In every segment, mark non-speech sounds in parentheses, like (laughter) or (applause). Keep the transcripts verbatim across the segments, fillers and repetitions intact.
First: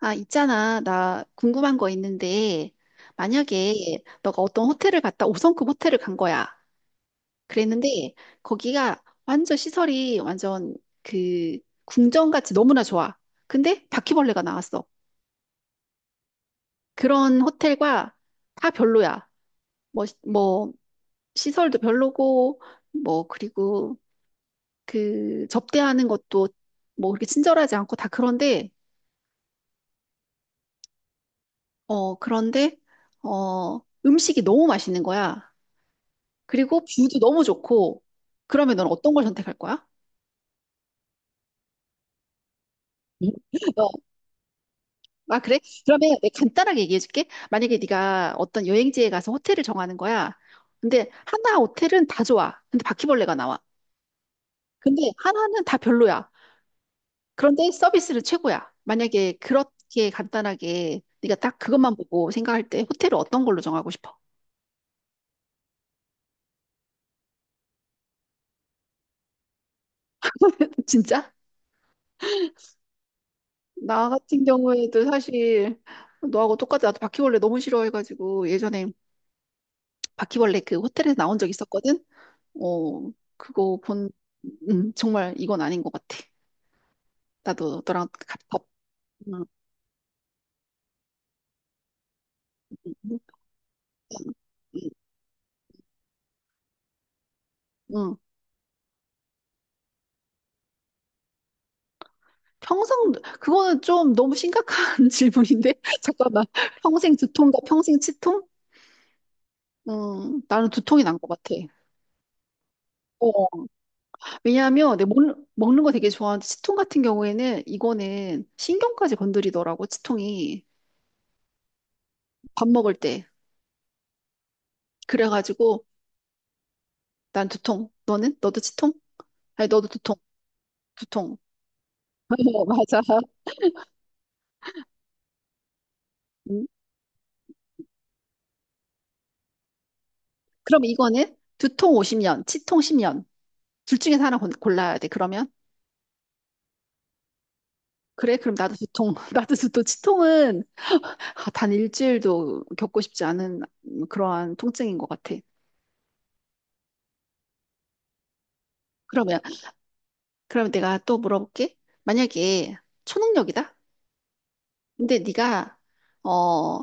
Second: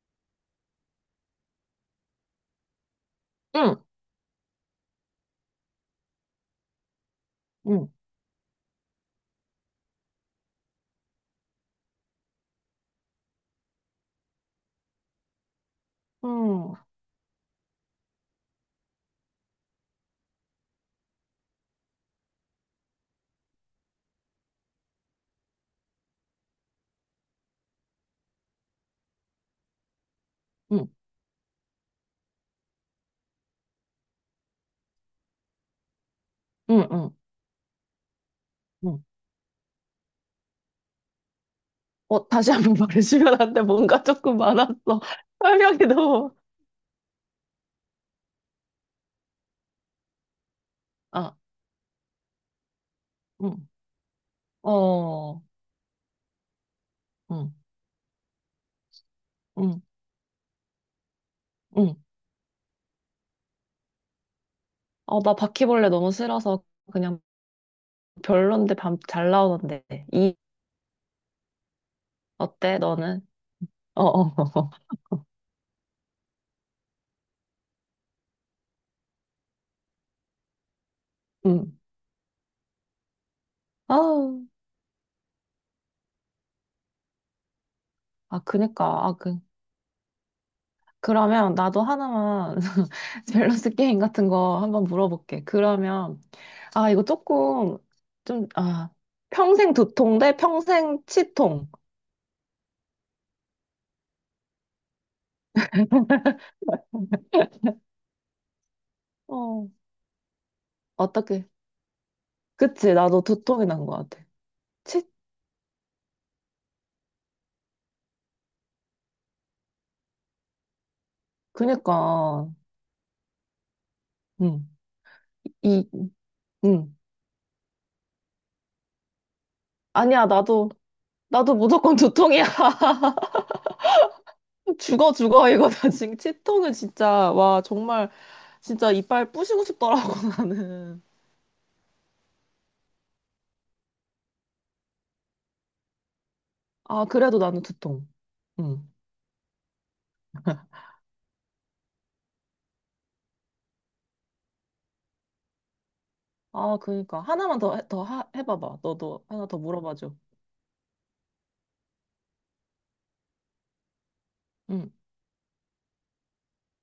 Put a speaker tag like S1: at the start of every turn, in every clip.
S1: 아, 있잖아. 나 궁금한 거 있는데,
S2: 응,
S1: 만약에 너가 어떤 호텔을 갔다 오 성급 호텔을 간 거야. 그랬는데,
S2: 응,
S1: 거기가 완전 시설이 완전 그 궁전같이 너무나 좋아. 근데 바퀴벌레가 나왔어.
S2: 응,
S1: 그런 호텔과 다 별로야. 뭐, 시- 뭐, 시설도 별로고, 뭐, 그리고 그 접대하는 것도 뭐 그렇게 친절하지 않고 다 그런데,
S2: 응,
S1: 어, 그런데, 어, 음식이 너무 맛있는 거야. 그리고
S2: 응, 응.
S1: 뷰도 너무 좋고, 그러면 넌
S2: 응.
S1: 어떤 걸 선택할 거야?
S2: 어, 다시 한번 (laughs)
S1: 응?
S2: 말해주면 안 돼.
S1: 어,
S2: 뭔가 조금 많았어.
S1: 아,
S2: (laughs)
S1: 그래?
S2: 설명이
S1: 그러면
S2: 너무.
S1: 내가 간단하게 얘기해 줄게. 만약에 네가 어떤 여행지에 가서 호텔을 정하는 거야. 근데
S2: 아,
S1: 하나 호텔은 다 좋아. 근데 바퀴벌레가
S2: 응,
S1: 나와. 근데
S2: 어,
S1: 하나는 다 별로야.
S2: 응,
S1: 그런데 서비스는 최고야. 만약에
S2: 응,
S1: 그렇게 간단하게 네가 딱
S2: 응.
S1: 그것만 보고 생각할 때 호텔을 어떤 걸로 정하고 싶어?
S2: 어, 나 바퀴벌레 너무 싫어서 그냥 별론데 밤 잘 나오는데. 이,
S1: (laughs) 진짜?
S2: 어때, 너는? 어,
S1: 나
S2: 어,
S1: 같은
S2: (laughs) 어. 어.
S1: 경우에도 사실 너하고 똑같아. 나도 바퀴벌레 너무 싫어해가지고 예전에 바퀴벌레 그 호텔에서 나온 적
S2: 응.
S1: 있었거든. 어, 그거
S2: 아,
S1: 본, 음, 정말 이건 아닌 것 같아. 나도 너랑
S2: 아,
S1: 같이 덮,
S2: 그니까. 아, 그,
S1: 응,
S2: 그러면 나도 하나만 (laughs) 밸런스 게임 같은 거
S1: 응,
S2: 한번 물어볼게. 그러면, 아, 이거 조금,
S1: 응.
S2: 좀, 아, 평생 두통 대 평생 치통.
S1: 평생, 그거는 좀 너무 심각한 (laughs) 질문인데? (laughs) 잠깐만. 평생 두통과 평생 치통?
S2: 어,
S1: 음, 나는 두통이 난 것
S2: 어떻게.
S1: 같아.
S2: 그치, 나도
S1: 어,
S2: 두통이 난 것 같아.
S1: 왜냐하면
S2: 치,
S1: 내가 먹는, 먹는 거 되게 좋아하는데 치통 같은 경우에는 이거는 신경까지 건드리더라고 치통이
S2: 그니까,
S1: 밥 먹을 때
S2: 응, 이,
S1: 그래가지고
S2: 응.
S1: 난 두통 너는 너도 치통? 아니 너도 두통
S2: 아니야, 나도,
S1: 두통.
S2: 나도 무조건 두통이야.
S1: (laughs)
S2: (laughs)
S1: 맞아.
S2: 죽어, 죽어, 이거 나 지금
S1: 음.
S2: 치통은 진짜, 와, 정말, 진짜 이빨 부시고 싶더라고, (laughs)
S1: 그럼
S2: 나는.
S1: 이거는 두통 오십 년, 치통 십 년. 둘 중에서 하나 곤- 골라야 돼. 그러면?
S2: 아, 그래도 나는 두통.
S1: 그래, 그럼 나도
S2: 응.
S1: 두통. (laughs) 나도 두통. 치통은 아, 단 일주일도 겪고 싶지 않은 음, 그러한 통증인 것 같아.
S2: 아, 그니까. 하나만 더, 해- 더 하, 해봐봐. 너도
S1: 그러면,
S2: 하나 더 물어봐줘.
S1: 그럼 내가 또 물어볼게. 만약에 초능력이다?
S2: 응,
S1: 근데 네가 어,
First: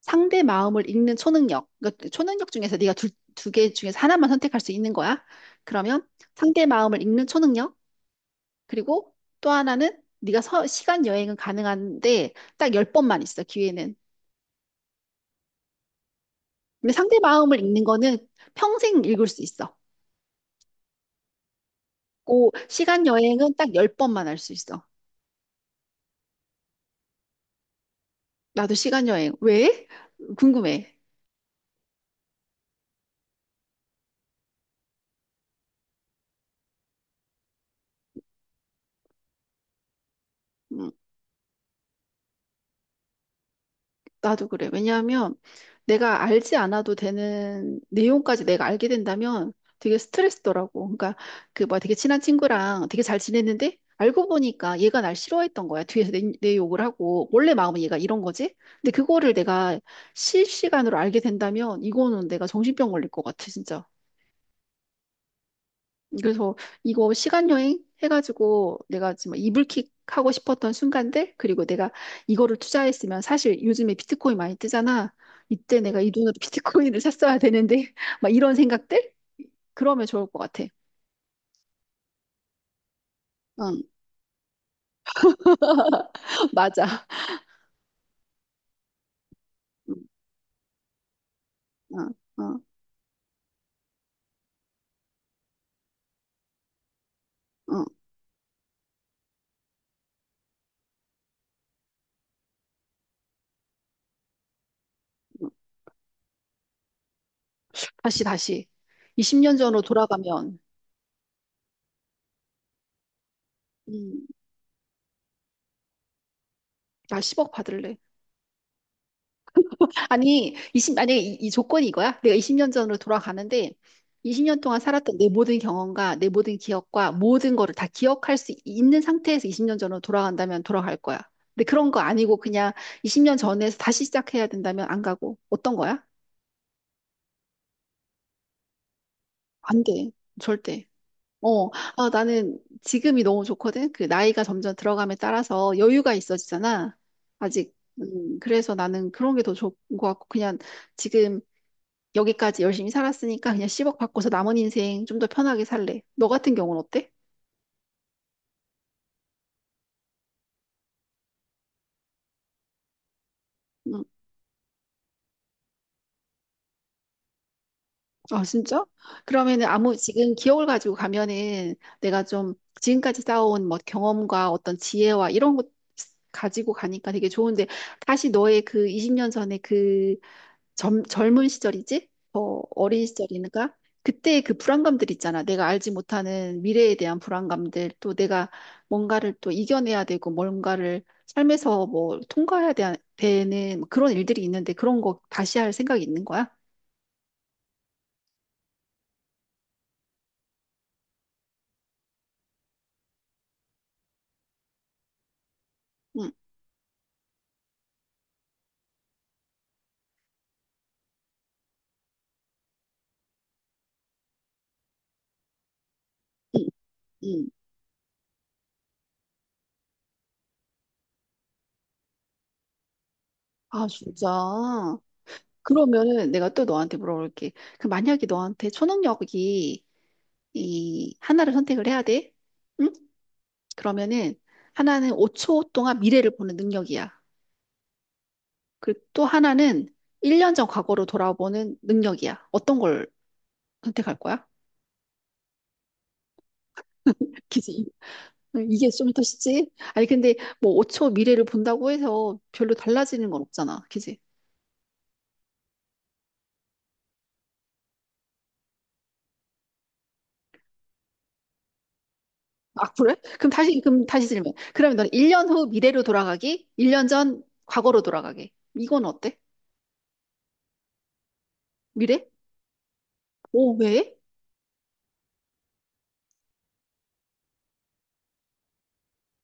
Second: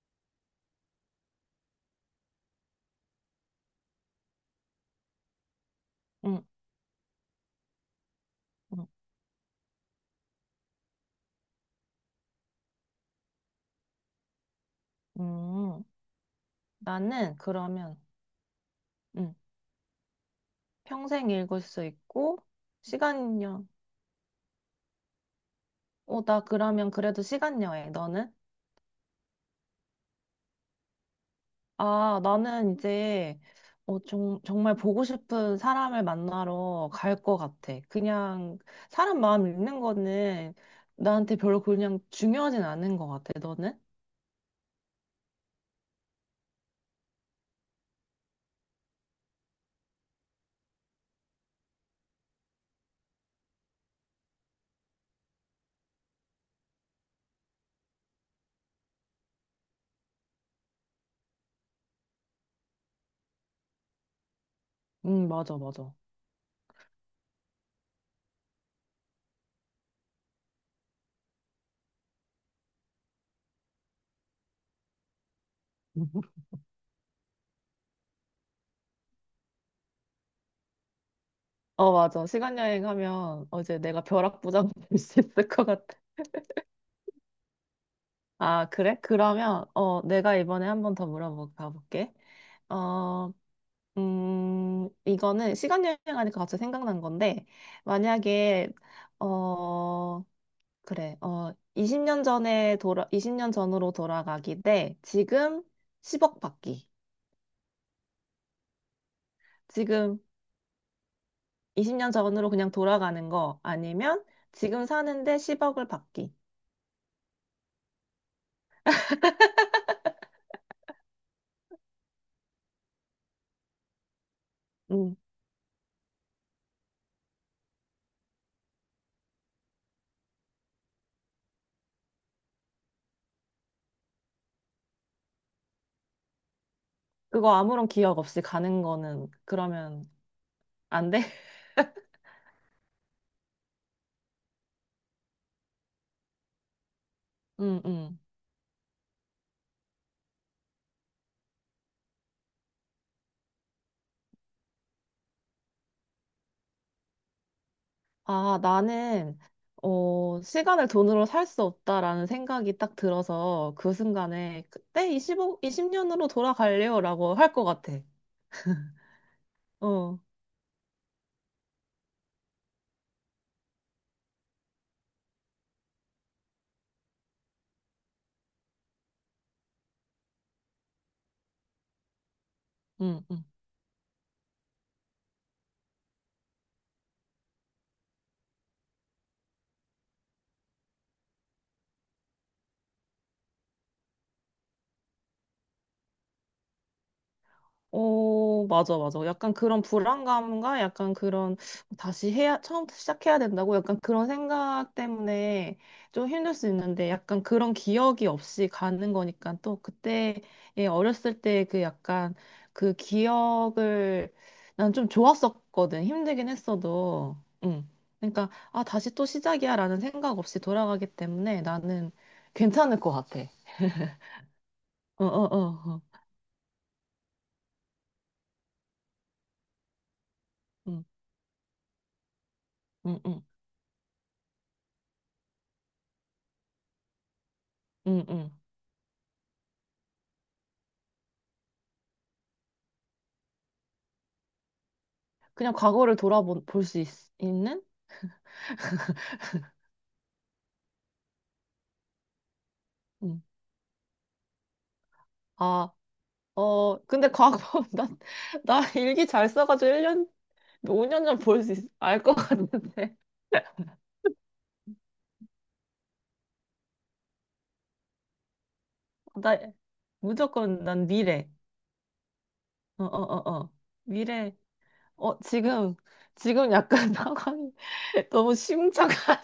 S1: 상대 마음을 읽는 초능력. 그러니까 초능력 중에서 네가 두, 두 개 중에서 하나만 선택할 수 있는 거야. 그러면
S2: 응,
S1: 상대 마음을 읽는 초능력?
S2: 응,
S1: 그리고 또 하나는 네가 서- 시간 여행은 가능한데 딱 열번만 있어, 기회는.
S2: 응.
S1: 근데 상대
S2: 나는
S1: 마음을 읽는
S2: 그러면,
S1: 거는 평생 읽을
S2: 응,
S1: 수 있어.
S2: 평생 읽을 수 있고,
S1: 고 시간 여행은
S2: 시간여.
S1: 딱 열번만 할 수 있어.
S2: 어, 나 그러면 그래도 시간여행. 너는?
S1: 나도 시간 여행. 왜? 궁금해.
S2: 아, 나는 이제, 어, 정, 정말 보고 싶은 사람을 만나러 갈 것 같아. 그냥, 사람 마음 읽는 거는
S1: 음.
S2: 나한테 별로 그냥 중요하진 않은 것 같아. 너는?
S1: 나도 그래. 왜냐하면 내가 알지 않아도 되는 내용까지 내가 알게 된다면 되게 스트레스더라고. 그러니까 그 뭐야 되게 친한 친구랑 되게 잘 지냈는데 알고 보니까 얘가 날 싫어했던 거야. 뒤에서 내, 내 욕을 하고 원래 마음은 얘가 이런 거지. 근데 그거를 내가 실시간으로 알게 된다면 이거는 내가 정신병 걸릴 것 같아, 진짜.
S2: 응, 맞아, 맞아.
S1: 그래서 이거 시간 여행 해가지고 내가 지금 이불킥 하고 싶었던 순간들 그리고 내가 이거를 투자했으면 사실 요즘에 비트코인 많이 뜨잖아. 이때 내가 이 돈으로 (laughs) 비트코인을 샀어야 되는데 (laughs) 막 이런 생각들 그러면 좋을 것 같아.
S2: 어, 맞아. 시간 여행하면 어, 이제
S1: 응,
S2: 내가 벼락부장 (laughs) 될 수 있을 것 같아.
S1: (laughs) 맞아.
S2: 아, 그래? 그러면
S1: 응,
S2: 어, 내가 이번에 한번 더 물어볼까
S1: 응,
S2: 볼게.
S1: 응,
S2: 어, 음, 이거는 시간 여행하니까 갑자기 생각난 건데 만약에 어, 그래. 어, 이십 년 전에 돌아 이십 년 전으로 돌아가기 대
S1: 응.
S2: 지금 십억 받기.
S1: 다시 다시 이십 년 전으로
S2: 지금
S1: 돌아가면
S2: 이십 년 전으로 그냥 돌아가는 거 아니면
S1: 음,
S2: 지금 사는데 십억을 받기.
S1: 나 십억 받을래. 아니, 이십 만약에 이, 이 조건이 이거야? 내가 이십 년 전으로 돌아가는데 이십 년 동안
S2: 음.
S1: 살았던 내 모든 경험과 내 모든 기억과 모든 거를 다 기억할 수 있는 상태에서 이십 년 전으로 돌아간다면 돌아갈 거야. 근데 그런 거 아니고 그냥 이십 년 전에서 다시 시작해야 된다면 안 가고 어떤 거야?
S2: 그거 아무런 기억 없이 가는 거는
S1: 안
S2: 그러면
S1: 돼. 절대.
S2: 안 돼? (laughs)
S1: 어, 아, 나는 지금이 너무 좋거든. 그 나이가 점점 들어감에 따라서 여유가 있어지잖아. 아직.
S2: 응, 응.
S1: 음, 그래서 나는 그런 게 더 좋은 것 같고 그냥 지금 여기까지 열심히 살았으니까 그냥 십억 받고서 남은 인생 좀 더 편하게 살래. 너 같은 경우는 어때?
S2: 아, 나는, 어, 시간을 돈으로 살 수 없다라는 생각이 딱 들어서 그
S1: 음.
S2: 순간에 그때 이 오 이영 년으로 돌아갈래요라고 할 것 같아.
S1: 아, 진짜? 그러면은 아무
S2: 어,
S1: 지금 기억을 가지고 가면은 내가 좀 지금까지 쌓아온 뭐 경험과 어떤 지혜와 이런 것 가지고 가니까 되게 좋은데 다시 너의 그 이십 년 전에 그 젊, 젊은 시절이지? 어, 어린
S2: 응, 응.
S1: 시절이니까 그때의 그 불안감들 있잖아. 내가 알지 못하는 미래에 대한 불안감들, 또 내가 뭔가를 또 이겨내야 되고 뭔가를 삶에서 뭐 통과해야 되, 되는 그런 일들이 있는데 그런 거 다시 할 생각이 있는 거야?
S2: 어, 맞아, 맞아. 약간 그런 불안감과 약간 그런 다시 해야, 처음부터 시작해야 된다고 약간 그런 생각 때문에 좀
S1: 응,
S2: 힘들 수 있는데 약간 그런 기억이 없이 가는 거니까 또 그때 예, 어렸을 때 그 약간 그 기억을 난 좀 좋았었거든. 힘들긴
S1: 응,
S2: 했어도.
S1: 응.
S2: 응. 그러니까 아, 다시 또 시작이야 라는 생각 없이 돌아가기 때문에 나는 괜찮을 것 같아.
S1: 아, 진짜.
S2: 어, 어, 어, 어.
S1: 그러면은 내가 또 너한테 물어볼게. 그 만약에 너한테 초능력이
S2: 응,
S1: 이 하나를 선택을 해야 돼? 응?
S2: 응, 응,
S1: 그러면은 하나는 오 초 동안 미래를 보는 능력이야.
S2: 응, 응.
S1: 그리고 또 하나는 일 년 전 과거로 돌아보는 능력이야. 어떤 걸 선택할 거야?
S2: 그냥 과거를 돌아볼 수 있,
S1: (laughs) 그치?
S2: 는
S1: 이- 이게 좀 더 쉽지? 아니, 근데 뭐 오 초 미래를 본다고 해서 별로 달라지는 건
S2: 음.
S1: 없잖아. 그치?
S2: 아, 어, 근데 과거, (laughs) 나, 나 일기 잘 써가지고 일 년 오 년 전 볼 수 있, 알 것
S1: 아, 그래?
S2: 같은데.
S1: 그럼 다시,
S2: (laughs)
S1: 그럼 다시 질문. 그러면 너는 일 년 후 미래로 돌아가기, 일 년 전 과거로 돌아가기. 이건 어때?
S2: 나 무조건 난 미래.
S1: 미래?
S2: 어, 어, 어, 어.
S1: 오, 왜?
S2: 미래. 어, 지금, 지금 약간 (laughs) 상황이 너무 심각한.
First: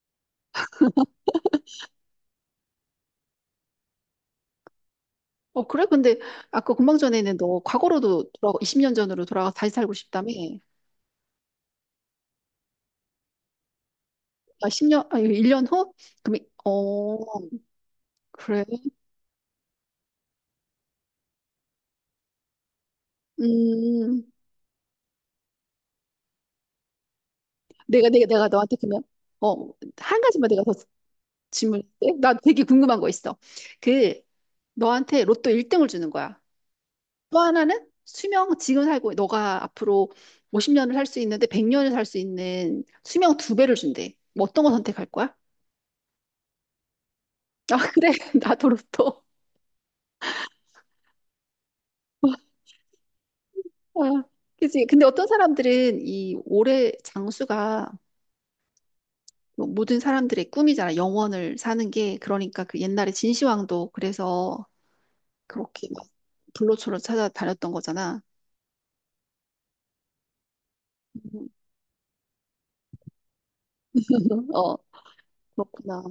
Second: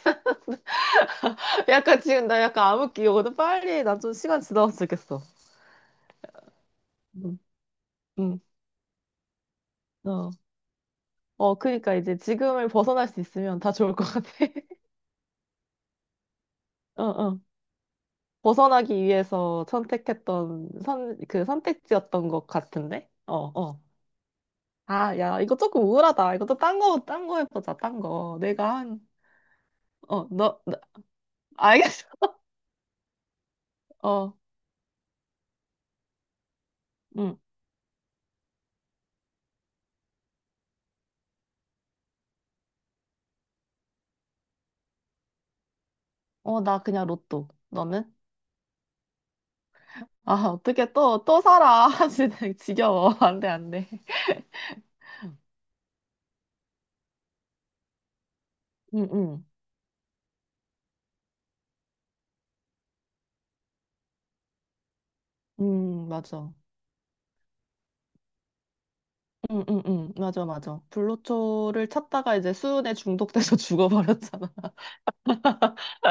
S2: (laughs) 약간 지금 나 약간 암흑기 오거든. 빨리 난 좀 시간 지나면 좋겠어.
S1: 어, 그래? 근데 아까 금방 전에는
S2: 응,
S1: 너 과거로도
S2: 응,
S1: 돌아가, 이십 년 전으로 돌아가서 다시 살고 싶다며.
S2: 어. 어, 그니까 이제 지금을 벗어날 수 있으면 다 좋을 것 같아.
S1: 아,
S2: (laughs)
S1: 십 년, 아니, 일 년 후? 그럼, 이-
S2: 어,
S1: 어,
S2: 어.
S1: 그래.
S2: 벗어나기 위해서 선택했던 선, 그 선택지였던 것 같은데? 어, 어.
S1: 음,
S2: 아, 야, 이거 조금 우울하다. 이것도 딴 거, 딴 거 해보자, 딴
S1: 내가, 내가,
S2: 거.
S1: 내가 너한테
S2: 내가
S1: 그러면,
S2: 한,
S1: 어, 한
S2: 어,
S1: 가지만
S2: 너,
S1: 내가 더
S2: 나-
S1: 질문할게.
S2: 알겠어.
S1: 나 되게 궁금한 거 있어.
S2: (laughs)
S1: 그,
S2: 어,
S1: 너한테 로또 일 등을 주는 거야.
S2: 응.
S1: 또 하나는 수명 지금 살고 너가 앞으로 오십 년을 살 수 있는데 백 년을 살 수 있는 수명 두 배를 준대. 뭐 어떤 거 선택할 거야?
S2: 어, 나 그냥 로또.
S1: 아 그래
S2: 너는?
S1: (laughs) 나도 로또.
S2: 아, 어떻게 또, 또 살아. (laughs) 진짜 지겨워. 안 돼, 안 돼.
S1: 아, 그치. 근데 어떤 사람들은 이 올해 장수가
S2: 응, 응.
S1: 뭐 모든 사람들의 꿈이잖아. 영원을 사는 게. 그러니까 그 옛날에 진시황도 그래서 그렇게 막
S2: 응, 맞아.
S1: 불로초로 찾아다녔던 거잖아.
S2: 응, 응, 응. 맞아, 맞아.
S1: (laughs)
S2: 불로초를 찾다가 이제 수은에 중독돼서 (laughs) 죽어버렸잖아.
S1: 어, 그렇구나.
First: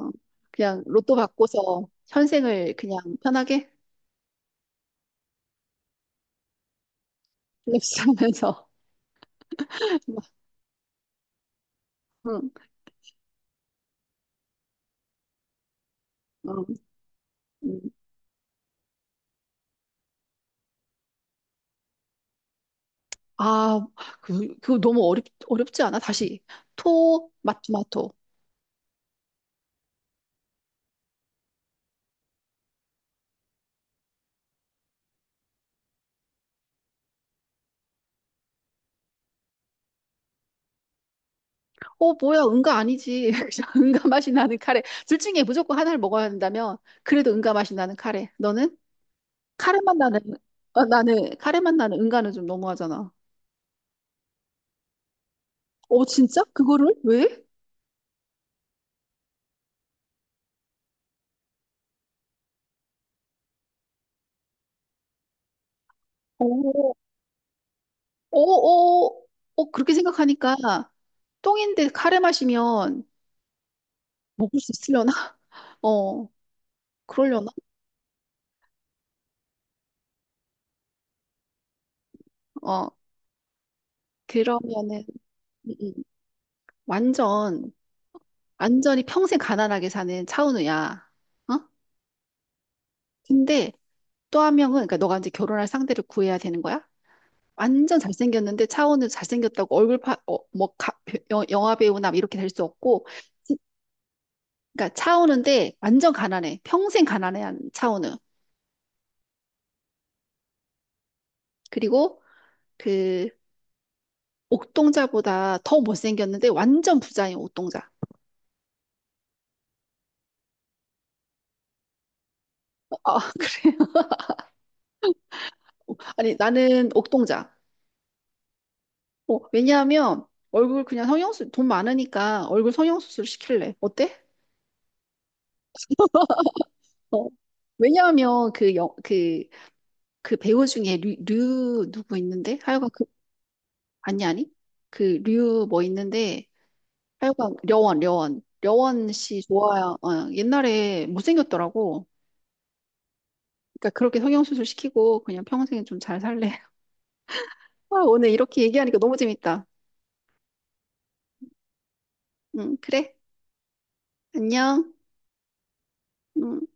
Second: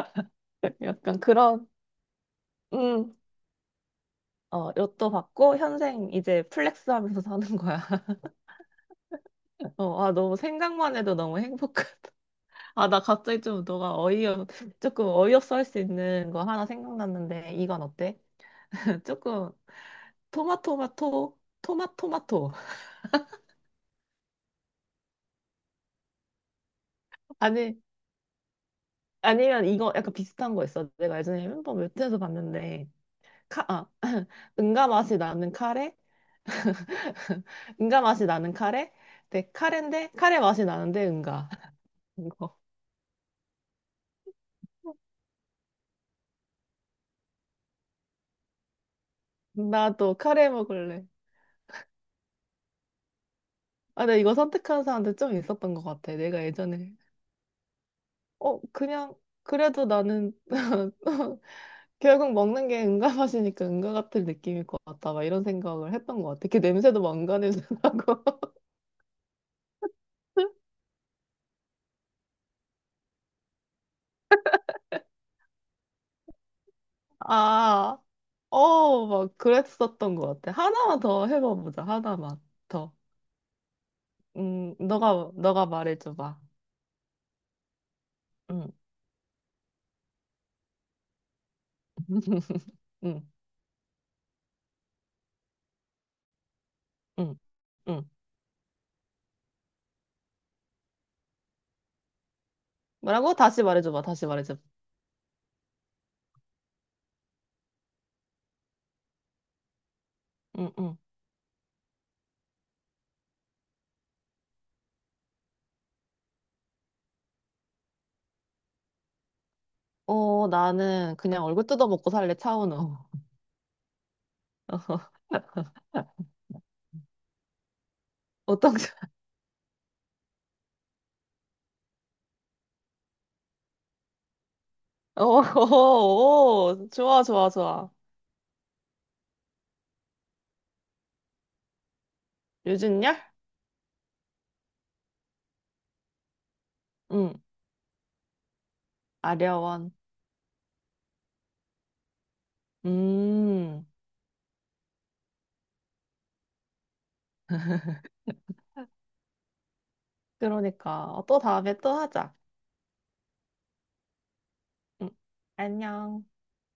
S2: (laughs)
S1: 그냥 로또
S2: 약간 그런,
S1: 받고서 현생을 그냥
S2: 응.
S1: 편하게
S2: 어, 로또 받고 현생 이제 플렉스 하면서 사는
S1: (laughs)
S2: 거야.
S1: 플렉스 하면서.
S2: (laughs) 어, 아, 너무 생각만 해도 너무 행복하다.
S1: 응,
S2: (laughs) 아, 나 갑자기 좀 너가 어이없, 조금 어이없어 할 수 있는 거
S1: 응,
S2: 하나 생각났는데,
S1: 응.
S2: 이건 어때? (laughs) 조금 토마토마토, 토마토마토. (laughs)
S1: 아, 그, 그 너무 어렵, 어렵지 않아? 다시. 토,
S2: 아니,
S1: 마토마토.
S2: 아니면 이거 약간 비슷한 거 있어. 내가 예전에 햄버거 웹툰에서 봤는데, 카, 아, (laughs) 응가 맛이 나는 카레? (laughs) 응가 맛이 나는 카레? 네, 카레인데, 카레 맛이 나는데 응가. (laughs)
S1: 어, 뭐야,
S2: 이거.
S1: 응가 아니지. (laughs) 그냥 응가 맛이 나는 카레. 둘 중에 무조건 하나를 먹어야 한다면, 그래도 응가 맛이 나는 카레. 너는? 카레 맛
S2: 나도
S1: 나는,
S2: 카레
S1: 어,
S2: 먹을래.
S1: 나는, 카레 맛 나는 응가는 좀 너무하잖아.
S2: 아, 나 이거 선택한 사람들 좀 있었던 것
S1: 어,
S2: 같아.
S1: 진짜?
S2: 내가
S1: 그거를?
S2: 예전에.
S1: 왜?
S2: 어, 그냥, 그래도 나는, (laughs) 결국 먹는 게 은가 맛이니까 은가 같은 느낌일 것 같다. 막 이런 생각을 했던 것 같아. 그
S1: 어,
S2: 냄새도 막 은가 냄새 나고.
S1: 어, 어, 어, 그렇게 생각하니까,
S2: (laughs)
S1: 똥인데 카레 마시면 먹을 수 있으려나? (laughs) 어, 그러려나?
S2: 아, 어, 막 그랬었던 것 같아. 하나만 더 해봐보자. 하나만
S1: 어,
S2: 더. 음,
S1: 그러면은,
S2: 너가, 너가
S1: 음, 음.
S2: 말해줘봐.
S1: 완전,
S2: 응,
S1: 완전히 평생 가난하게 사는 차은우야. 어?
S2: (laughs) 응,
S1: 근데 또 한 명은, 그러니까 너가 이제 결혼할 상대를 구해야 되는 거야?
S2: 응,
S1: 완전
S2: 응.
S1: 잘생겼는데 차은우 잘생겼다고 얼굴 파, 어, 뭐, 가, 여- 영화 배우나 이렇게 될 수 없고,
S2: 뭐라고?
S1: 진-
S2: 다시 말해줘봐. 다시 말해줘봐.
S1: 그러니까 차은우인데 완전 가난해. 평생 가난해한 차은우.
S2: 응, 응.
S1: 그리고 그 옥동자보다 더 못생겼는데 완전 부자인 옥동자.
S2: 어, 나는 그냥 얼굴 뜯어먹고 살래,
S1: 어,
S2: 차은우.
S1: 아, (laughs) 그래요?
S2: (laughs)
S1: 아니, 나는 옥동자.
S2: 어떤, (laughs)
S1: 어, 왜냐하면 얼굴 그냥 성형수 돈 많으니까 얼굴 성형수술 시킬래. 어때?
S2: 오, 오, 오, 좋아,
S1: 어.
S2: 좋아, 좋아.
S1: 왜냐하면 그 영, 그, 그 배우 중에 류, 류 누구 있는데? 하여간 그
S2: 유준열?
S1: 아니 아니 그 류 뭐 있는데
S2: 응,
S1: 하여간 려원 려원 려원 씨
S2: 아려원.
S1: 좋아요. 어, 옛날에 못생겼더라고.
S2: 음,
S1: 그러니까 그렇게 성형수술 시키고 그냥 평생 좀 잘 살래. (laughs) 아, 오늘 이렇게 얘기하니까 너무 재밌다.
S2: 그러니까. 어, 또 다음에 또 하자.
S1: 응, 그래. 안녕.
S2: 응. 안녕.
S1: 음.